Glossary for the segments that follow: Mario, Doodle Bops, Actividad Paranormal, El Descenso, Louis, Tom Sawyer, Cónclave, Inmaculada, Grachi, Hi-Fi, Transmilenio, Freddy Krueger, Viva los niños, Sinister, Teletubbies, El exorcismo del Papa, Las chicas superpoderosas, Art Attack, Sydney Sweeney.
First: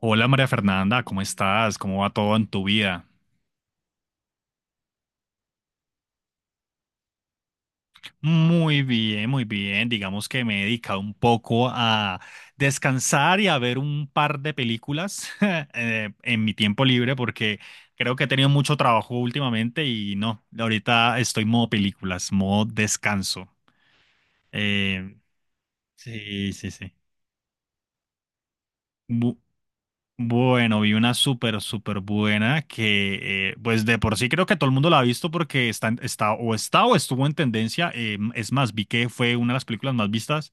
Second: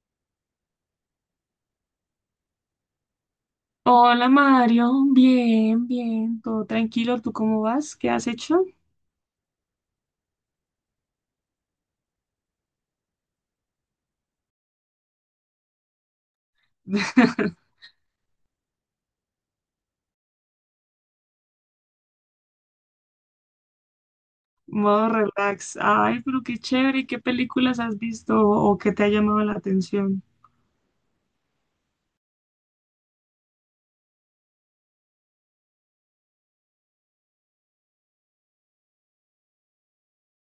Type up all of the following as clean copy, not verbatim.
Hola María Fernanda, ¿cómo estás? ¿Cómo va todo en tu vida? Hola Mario, bien, bien, todo tranquilo, ¿tú cómo vas? ¿Qué has hecho? Muy bien, muy bien. Digamos que me he dedicado un poco a descansar y a ver un par de películas en mi tiempo libre porque creo que he tenido mucho trabajo últimamente y no, ahorita estoy modo películas, modo descanso. Modo Eh, relax. Ay, pero sí, qué sí, sí. chévere, ¿y qué películas has visto o qué te ha Bu- llamado la atención? Bueno, vi una súper, súper buena que, pues de por sí creo que todo el mundo la ha visto porque está o estuvo en tendencia. Es más, vi que fue una de las películas más vistas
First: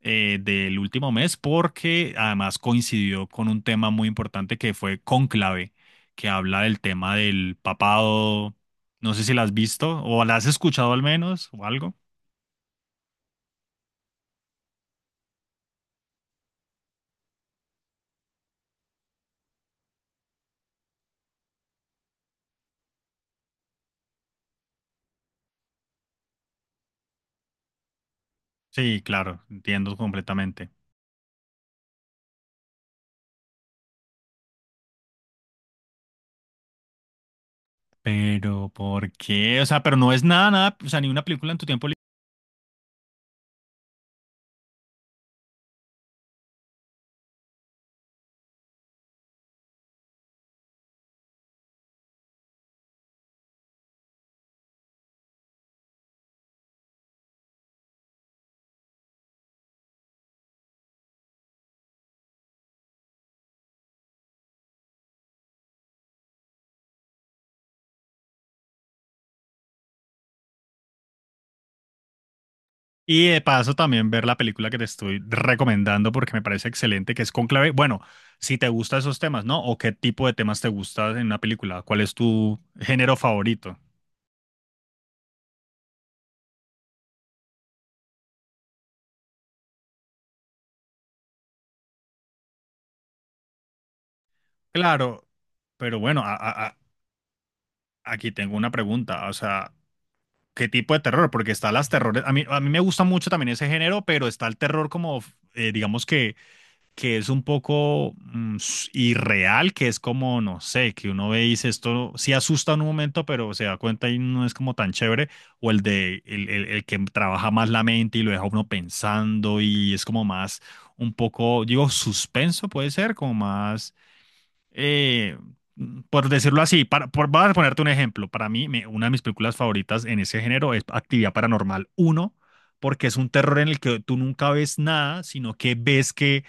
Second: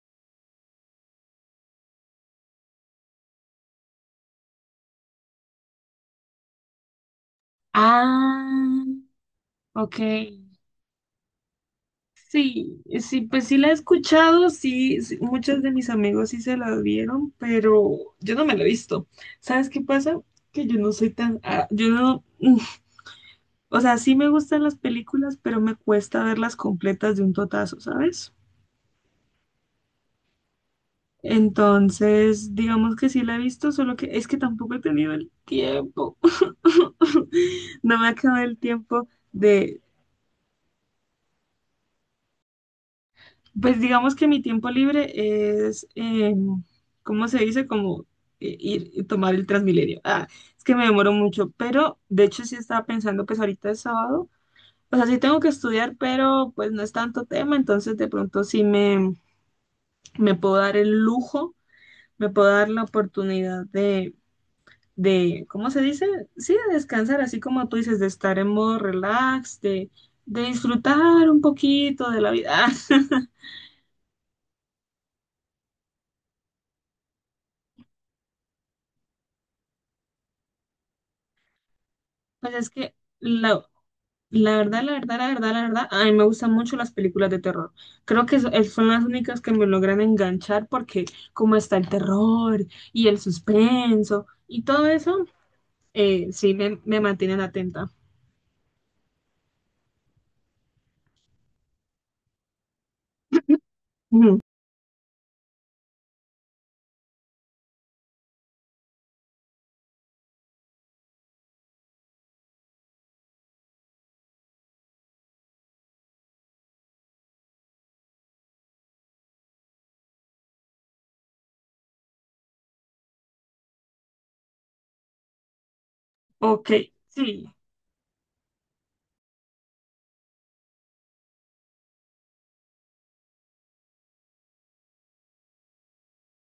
del último mes porque además coincidió con un tema muy importante que fue Cónclave, que habla del tema del papado. Ah, No sé si la has ok. visto o la has escuchado al menos o algo. Sí, sí, pues sí la he escuchado, sí, sí, muchos de mis amigos sí se la vieron, pero yo no me la he visto. ¿Sabes qué pasa? Que yo no soy tan, yo no, o sea, sí me gustan las películas, pero me cuesta verlas completas de un totazo, ¿sabes? Sí, claro, entiendo completamente. Entonces, digamos que sí la he visto, solo que es que tampoco he tenido el tiempo. No me ha quedado el Pero tiempo ¿por qué? O de, sea, pero no es nada, nada, o sea, ni una película en tu tiempo. pues digamos que mi tiempo libre es, ¿cómo se dice? Como ir y tomar el Transmilenio. Ah, es que me demoro mucho, pero de hecho sí estaba pensando, pues ahorita es sábado, o sea, sí tengo que estudiar, pero pues no es tanto tema, entonces de pronto sí me puedo dar el lujo, me puedo dar la oportunidad de, ¿cómo se dice? Sí, de descansar, así como tú dices, de estar en modo relax, de disfrutar un poquito de la vida. Y de paso también ver la película que te estoy recomendando porque me parece excelente, que es Conclave. Bueno, si te gustan esos temas, ¿no? ¿O qué tipo de temas te gusta en una película? ¿Cuál es Pues tu es que género favorito? la verdad, la verdad, la verdad, la verdad, a mí me gustan mucho las películas de terror. Creo que son las únicas que me logran enganchar porque como está el terror y el suspenso y todo eso, Claro, pero bueno, sí me mantienen atenta. aquí tengo una pregunta. O sea, ¿qué tipo de terror? Porque está las terrores, a mí me gusta mucho también ese género, pero Ujú. está el terror como, digamos que es un poco irreal, que es como, no sé, que uno ve y dice esto sí asusta en un momento, pero se da cuenta y no es como tan chévere, o el de el que trabaja más la mente y lo deja uno pensando y es como más un poco, digo, suspenso puede ser, como más, eh, por decirlo Ok, así, voy sí, a ponerte un ejemplo, para mí una de mis películas favoritas en ese género es Actividad Paranormal uno porque es un terror en el que tú nunca ves nada, sino que ves que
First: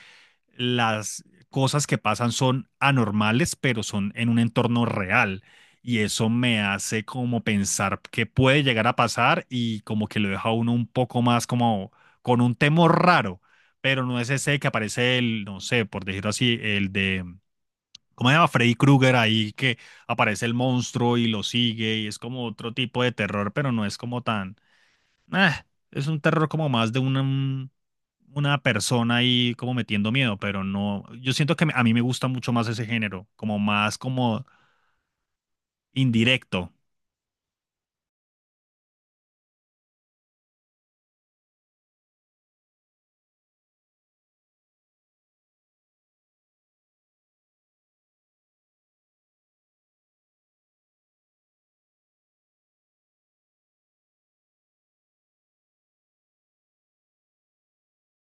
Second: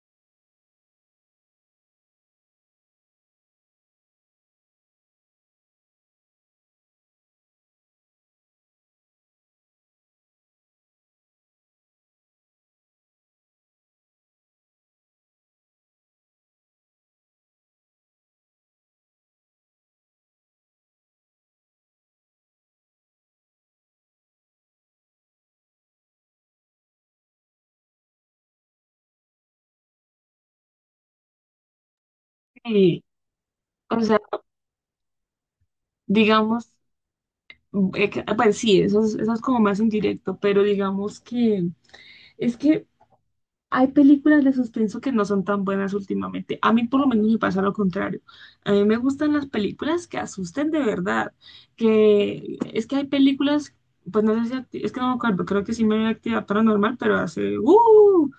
las cosas que pasan son anormales, pero son en un entorno real. Y eso me hace como pensar que puede llegar a pasar y como que lo deja a uno un poco más como con un temor raro, pero no es ese que aparece el, no sé, por decirlo así, el de, ¿cómo se llama? Freddy Krueger, ahí que aparece el monstruo y lo sigue y es como otro tipo de terror, pero no es como tan. Ah, es un terror como más de una, una persona ahí como metiendo miedo, pero no, yo siento que a mí me gusta mucho más ese sí. género, como más O sea, como digamos. indirecto. Pues sí, eso es como más indirecto, pero digamos que es que hay películas de suspenso que no son tan buenas últimamente. A mí por lo menos me pasa lo contrario. A mí me gustan las películas que asusten de verdad, que es que hay películas, pues no sé si, es que no me acuerdo, creo que sí me vi actividad paranormal, pero hace, ¡uh!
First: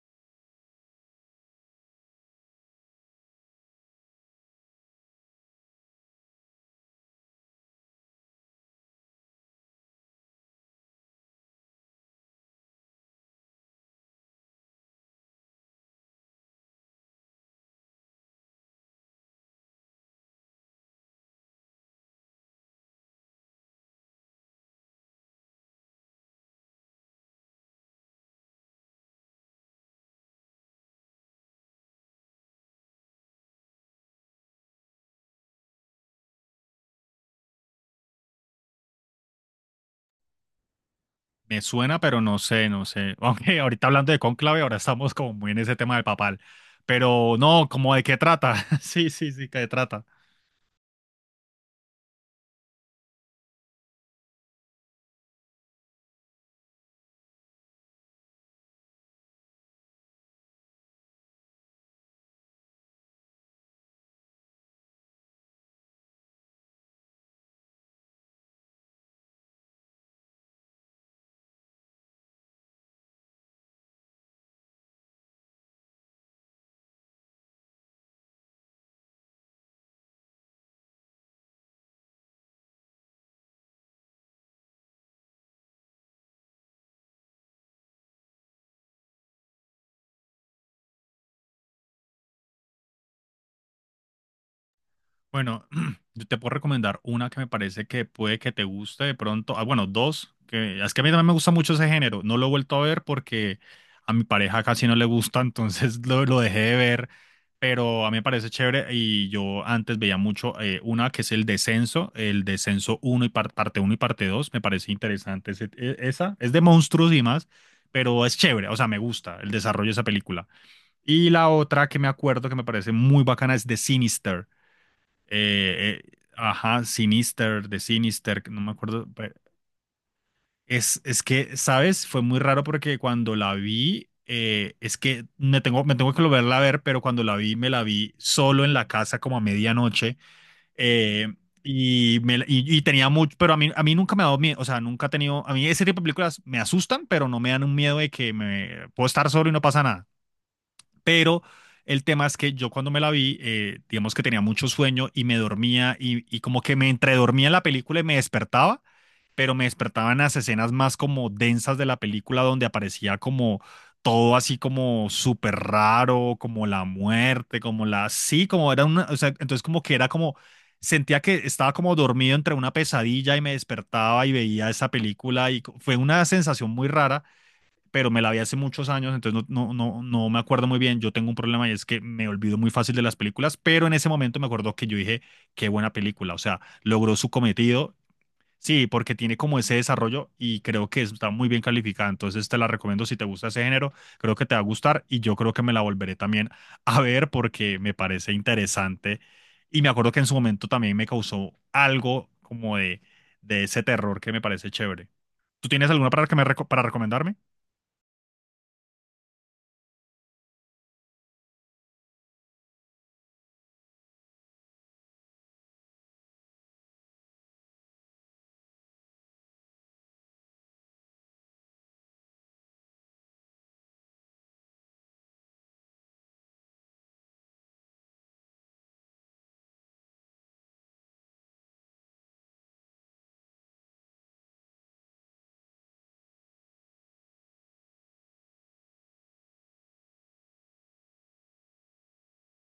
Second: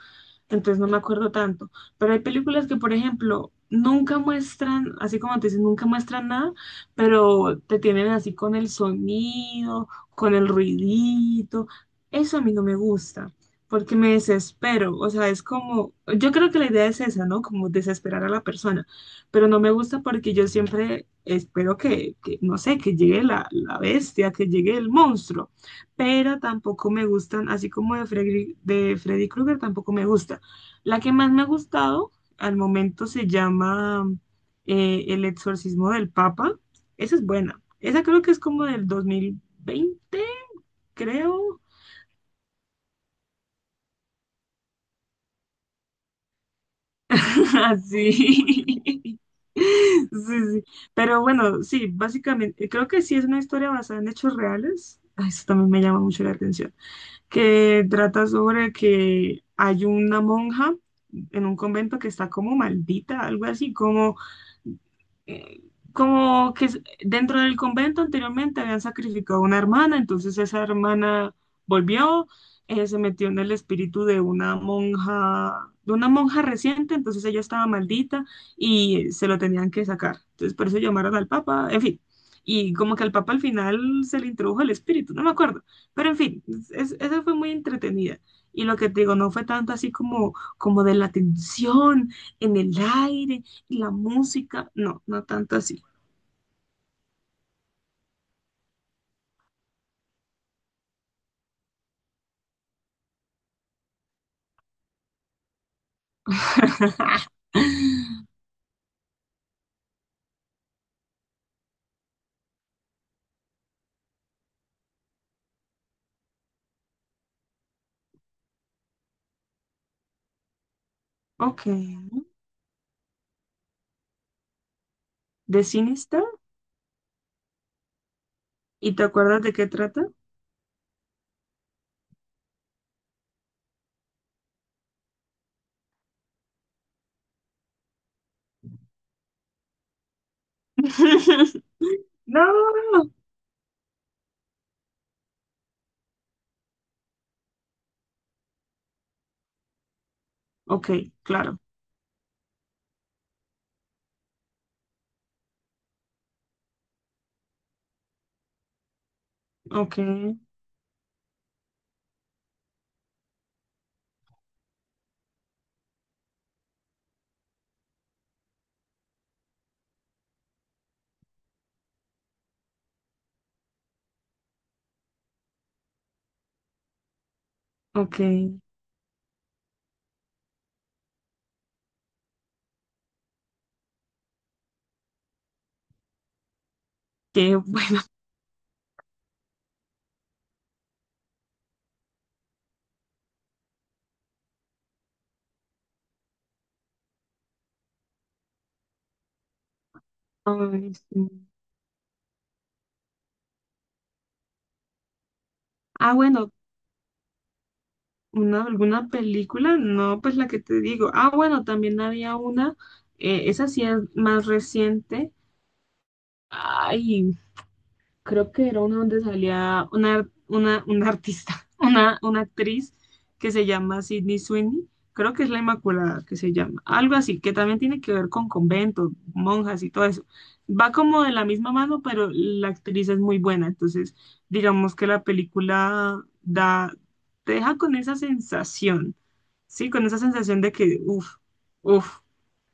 Entonces no me acuerdo tanto. Pero hay películas que, por ejemplo, nunca muestran, así como te dicen, nunca muestran nada, pero te tienen así con el sonido, con el ruidito. Eso a mí no me gusta, porque me desespero. O sea, es como, yo creo que la idea es esa, ¿no? Como desesperar a la persona. Pero no me gusta porque yo siempre espero que no sé, que llegue la bestia, que llegue el monstruo, pero tampoco me gustan, así como de Freddy Krueger, tampoco me gusta, la que más me ha gustado al momento se llama El exorcismo del Papa. Esa es buena. Esa creo que es como del 2020, creo. Me suena, pero no sé, no sé. Aunque ahorita hablando de Cónclave, ahora estamos como muy en ese tema del papal. Pero no, como de qué trata. Así. Sí, sí, sí, qué trata. Sí, sí. Pero bueno, sí, básicamente, creo que sí es una historia basada en hechos reales. Ah, eso también me llama mucho la atención. Que trata sobre que hay una monja en un convento que está como maldita, algo así, como eh, como que s- dentro del convento anteriormente habían sacrificado una hermana, entonces esa hermana volvió, se metió en el espíritu de una monja reciente, entonces ella estaba maldita y se lo tenían que sacar. Entonces por eso llamaron al papa, en fin. Y como que al papa al final se le introdujo el espíritu, no me acuerdo. Pero en fin, esa fue muy entretenida. Y lo que te digo, no fue tanto así como, como de la tensión en el aire, la música, no, no tanto Bueno, así. yo te puedo recomendar una que me parece que puede que te guste de pronto. Ah, bueno, dos, que es que a mí también me gusta mucho ese género. No lo he vuelto a ver porque a mi pareja casi no le gusta, entonces lo dejé de ver. Pero a mí me parece chévere y yo antes veía mucho una que es El Descenso, El Descenso uno y parte uno y parte 2. Me parece interesante esa. Es de monstruos y más, pero es chévere, o sea, me gusta el desarrollo de esa película. Y la Ok, otra que me acuerdo que me parece muy bacana es The Sinister. ¿de cine está? Ajá, Sinister, de Sinister, no me ¿Y te acuerdo. Pero acuerdas de qué trata? es que, ¿sabes? Fue muy raro porque cuando la vi, es que me tengo que volverla a ver, pero cuando la vi, me la vi solo en la casa como a medianoche. eh, y tenía No. mucho, pero a mí nunca me ha dado miedo, o sea, nunca he tenido, a mí ese tipo de películas me asustan, pero no me dan un miedo de que me puedo estar solo y no pasa nada. Ok, Pero claro. el tema es que yo cuando me la vi, digamos que tenía mucho sueño y me dormía y como que me entredormía en la película y me despertaba, pero me Ok, despertaban las escenas más como densas de la película donde aparecía como todo así como súper raro, como la muerte, como la... Sí, como era una... O sea, entonces como que era como... Sentía que estaba como dormido entre una pesadilla y me despertaba y veía esa película y fue una sensación muy rara, pero ok. me la vi hace muchos años, entonces no, no, no, no me acuerdo muy bien. Yo tengo un problema y es que me olvido muy fácil de las películas, pero en ese momento me acuerdo que yo dije, qué buena película, o sea, logró su Qué cometido. bueno. Sí, porque tiene como ese desarrollo y creo que está muy bien calificada. Entonces te la recomiendo si te gusta ese género, creo que te va a gustar y yo creo que me la volveré también a ver porque me parece interesante. Y me acuerdo que en su momento Ay, también me sí. causó algo como de ese terror que me parece chévere. ¿Tú tienes alguna Ah, bueno, para recomendarme? una, alguna película, no, pues la que te digo. Ah, bueno, también había esa sí es más reciente. Ay, creo que era uno donde salía una artista, una actriz que se llama Sydney Sweeney, creo que es la Inmaculada que se llama, algo así, que también tiene que ver con conventos, monjas y todo eso. Va como de la misma mano, pero la actriz es muy buena, entonces digamos que la película da, te deja con esa sensación, ¿sí? Con esa sensación de que, uff, uff,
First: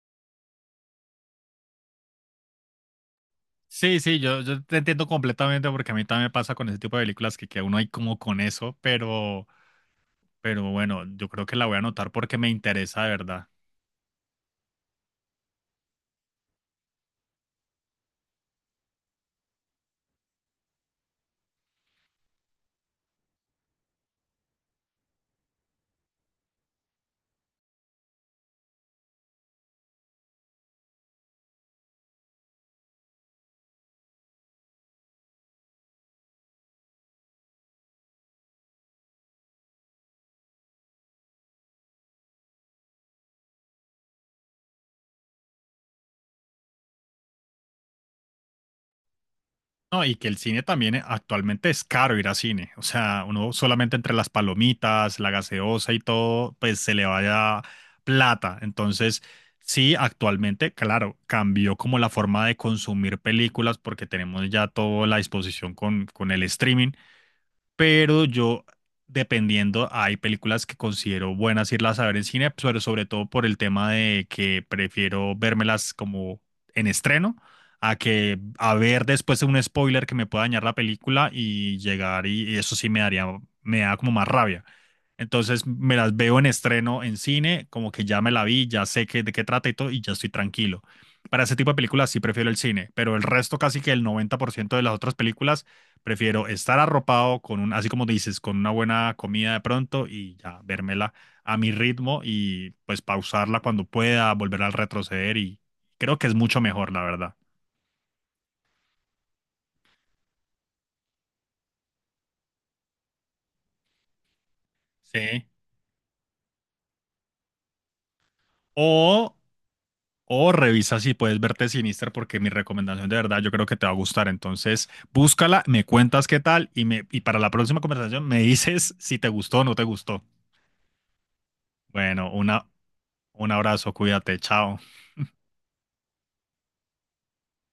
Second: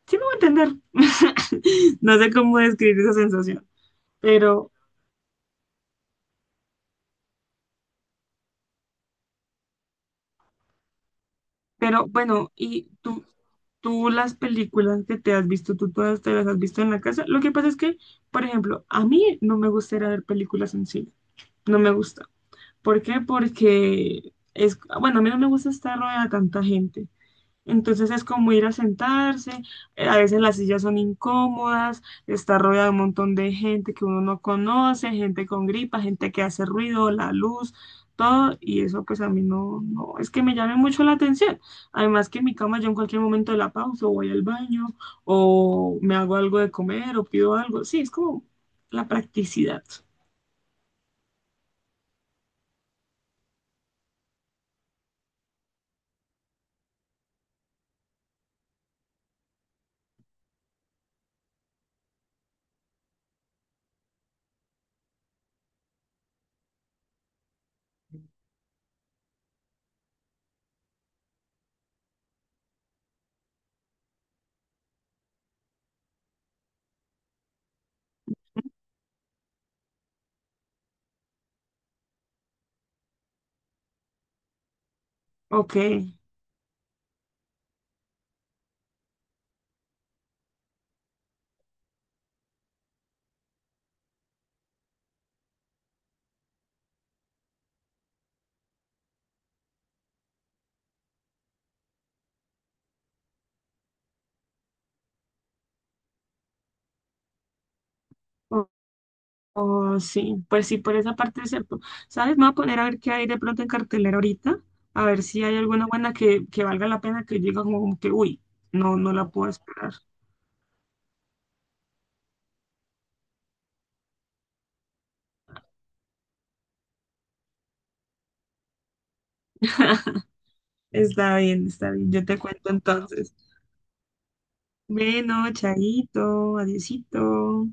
sí me voy a entender. No sé cómo describir esa sensación, Sí, sí, yo pero te entiendo completamente porque a mí también me pasa con ese tipo de películas que uno hay como con eso, pero bueno, yo creo que la voy a Pero anotar porque me bueno, y interesa de tú, verdad. tú las películas que te has visto, tú todas te las has visto en la casa. Lo que pasa es que, por ejemplo, a mí no me gusta ir a ver películas en cine. No me gusta. ¿Por qué? Porque es, bueno, a mí no me gusta estar rodeada de tanta gente. Entonces es como ir a sentarse, a veces las sillas son incómodas, está rodeado de un montón de gente que uno no conoce, gente con gripa, gente que hace ruido, la luz, todo, y eso pues a mí no, no, es que me llame mucho la atención. Además que en mi cama yo en cualquier momento de la pausa o voy al baño o me hago algo de comer o pido algo. Sí, es como la practicidad. No, y que el cine también actualmente es caro ir a cine, o sea, uno solamente entre las palomitas, la gaseosa y todo, pues se le vaya plata. Entonces, sí, actualmente, claro, cambió como la forma de consumir películas porque tenemos ya toda la disposición con el streaming, pero yo, dependiendo, hay películas que considero buenas irlas a ver en cine, pero sobre todo por el tema de que prefiero vérmelas como en estreno, a que a ver después un spoiler que me pueda dañar la película y llegar y eso sí me daría, me da como más rabia. Entonces Ok, me las veo en estreno en cine, como que ya me la vi, ya sé de qué trata y todo, y ya estoy tranquilo. Para ese tipo de películas sí prefiero el cine, pero el resto, casi que el 90% de las otras películas, prefiero estar arropado con un, así como dices, con una buena comida de pronto y ya vérmela a mi ritmo y pues pausarla cuando pueda, volver a retroceder y creo que es mucho mejor, la verdad. oh, sí, pues sí, por esa parte es cierto. ¿Sabes? Me voy a poner a ver qué hay de pronto en cartelera ahorita, a ver si Sí. hay alguna buena que valga la pena que llega como, como que, uy, no, no la O puedo esperar. O revisa si puedes verte Sinister, porque mi recomendación de verdad yo creo que te va a gustar. Entonces, búscala, me cuentas qué tal y, me, y para la próxima conversación me dices si te gustó o no te gustó. Está bien, yo Bueno, te cuento entonces. un abrazo, cuídate, chao. Bueno, chaito, adiosito.